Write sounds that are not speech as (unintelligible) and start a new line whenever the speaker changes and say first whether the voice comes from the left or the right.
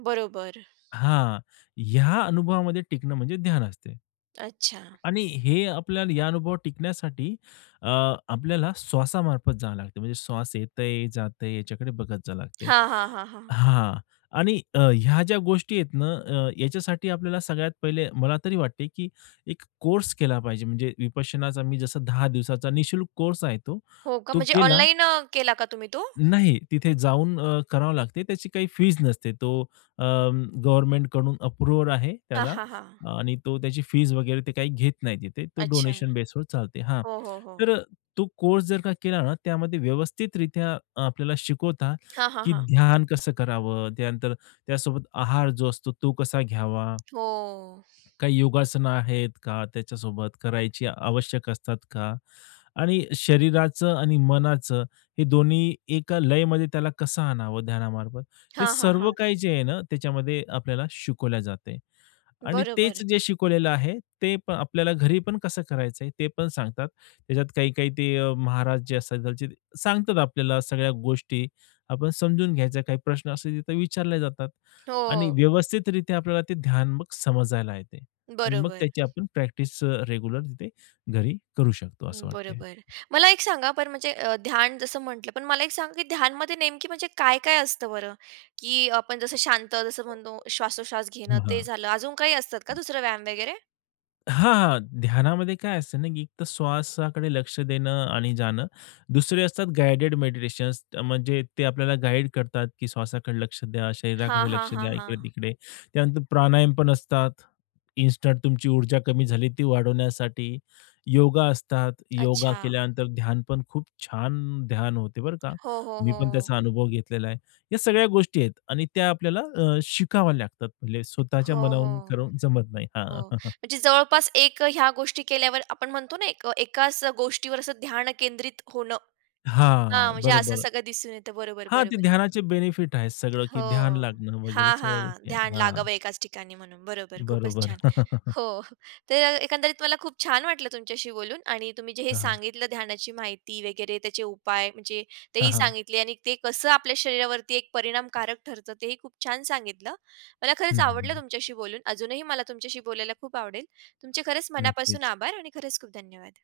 right: बरोबर.
left: हां. या अनुभवामध्ये टिकणं म्हणजे ध्यान असते.
right: अच्छा.
left: आणि हे आपल्याला या अनुभव टिकण्यासाठी अ, आपल्याला श्वासामार्फत जावं लागते, म्हणजे श्वास येतय जातंय याच्याकडे बघत जावं लागत.
right: हां, हां, हां, हां.
left: हां. आणि अ, ह्या ज्या गोष्टी आहेत ना, अ, ह्याच्यासाठी आपल्याला सगळ्यात पहिले मला तरी वाटते, की एक कोर्स केला पाहिजे, म्हणजे विपश्यनाचा मी जसं 10 दिवसाचा निःशुल्क कोर्स आहे तो,
right: हो का,
left: तो
right: म्हणजे
left: केला
right: ऑनलाईन अ, केला का तुम्ही तो?
left: नाही. तिथे जाऊन अ, करावं लागते. त्याची काही फीस नसते. तो अ, गव्हर्नमेंटकडून अप्रूव्हल आहे
right: हां,
left: त्याला.
right: हां, हां.
left: आणि तो त्याची फीस वगैरे ते काही घेत नाही तिथे. तो
right: अच्छा.
left: डोनेशन बेसवर चालते. हां,
right: हो, हो, हो.
left: तर तो कोर्स जर का केला ना, त्यामध्ये व्यवस्थितरित्या अ, आपल्याला शिकवता,
right: हां, हां,
left: की
right: हां.
left: ध्यान कसं करावं? त्यानंतर त्यासोबत आहार जो असतो, तो कसा घ्यावा?
right: हो.
left: काही योगासनं आहेत का त्याच्यासोबत? करायची आवश्यक असतात का? आणि शरीराचं आणि मनाचं हे दोन्ही एका लयमध्ये त्याला कसं आणावं ध्यानामार्फत? हे
right: हां, हां,
left: सर्व
right: हां.
left: काही जे आहे ना, त्याच्यामध्ये आपल्याला शिकवल्या जाते. आणि तेच
right: बरोबर.
left: जे शिकवलेलं आहे, ते पण आपल्याला घरी पण कसं करायचं आहे, ते पण सांगतात. त्याच्यात काही-काही ते अ, महाराज जे असतात त्या (unintelligible) सांगतात आपल्याला सगळ्या गोष्टी. आपण समजून घ्यायचा. काही प्रश्न असे तिथे विचारले जातात. आणि
right: हो.
left: व्यवस्थितरित्या आपल्याला ते ध्यान मग समजायला येते आणि मग
right: बरोबर.
left: त्याची आपण प्रॅक्टिस अ, रेग्युलर तिथे घरी करू शकतो असं वाटतंय.
right: बरोबर. मला एक सांगा, पण म्हणजे अ, ध्यान जसं म्हटलं पण मला एक सांगा, की ध्यानमध्ये नेमकी म्हणजे काय-काय असतं बरं? की आपण जसं शांत जसं म्हणतो श्वासोश्वास घेणं ते
left: हां.
right: झालं. अजून काही असतात का दुसरं व्यायाम वगैरे?
left: हां, हां. ध्यानामध्ये काय असते ना, की एकतर श्वासाकडे लक्ष देणं आणि जाणं. दुसरे असतात गाईडेड मेडिटेशन्स. म्हणजे ते आपल्याला गाईड करतात, की श्वासाकडे लक्ष द्या.
right: हां,
left: शरीराकडे
right: हां,
left: लक्ष
right: हां,
left: द्या,
right: हां.
left: इकडे-तिकडे. त्यानंतर प्राणायाम पण असतात. इन्स्टंट तुमची ऊर्जा कमी झाली ती वाढवण्यासाठी. योगा असतात. योगा
right: अच्छा.
left: केल्यानंतर ध्यान पण खूप छान ध्यान होते बरं का.
right: हो, हो,
left: मी पण
right: हो.
left: त्याचा अनुभव घेतलेला आहे, या सगळ्या गोष्टी आहेत. आणि त्या आपल्याला अ, शिकाव्या लागतात. (unintelligible) स्वतःच्या
right: हो,
left: मनाहून
right: हो.
left: करून जमत नाही. हां.
right: हो.
left: (chuckles)
right: म्हणजे जवळपास एक ह्या गोष्टी केल्यावर आपण म्हणतो ना, एक एकाच गोष्टीवर ध्यान केंद्रित होणं. हां,
left: हां.
right: म्हणजे असं
left: बरोबर.
right: सगळं दिसून येतं. बरोबर,
left: हां, ते
right: बरोबर.
left: ध्यानाचे बेनिफिट आहे सगळं, की ध्यान
right: हो.
left: लागणं वगैरे
right: हां,
left: सगळ्या
right: हां.
left: गोष्टी आहेत.
right: ध्यान
left: हां.
right: लागावं एकाच ठिकाणी म्हणून. बरोबर. खूपच
left: बरोबर.
right: छान.
left: (chuckles)
right: हो. (chuckles) तर एकंदरीत मला खूप छान वाटलं तुमच्याशी बोलून. आणि तुम्ही जे हे
left: हां, हां.
right: सांगितलं ध्यानाची माहिती वगैरे, त्याचे उपाय म्हणजे
left: हां,
right: तेही
left: हां.
right: सांगितले. आणि ते कसं आपल्या शरीरावरती एक परिणामकारक ठरतं तेही खूप छान सांगितलं. मला
left: हं,
right: खरंच
left: हं,
right: आवडलं
left: हं.
right: तुमच्याशी बोलून. अजूनही मला तुमच्याशी बोलायला खूप आवडेल. तुमचे खरंच मनापासून
left: नक्कीच.
right: आभार आणि खरंच खूप धन्यवाद.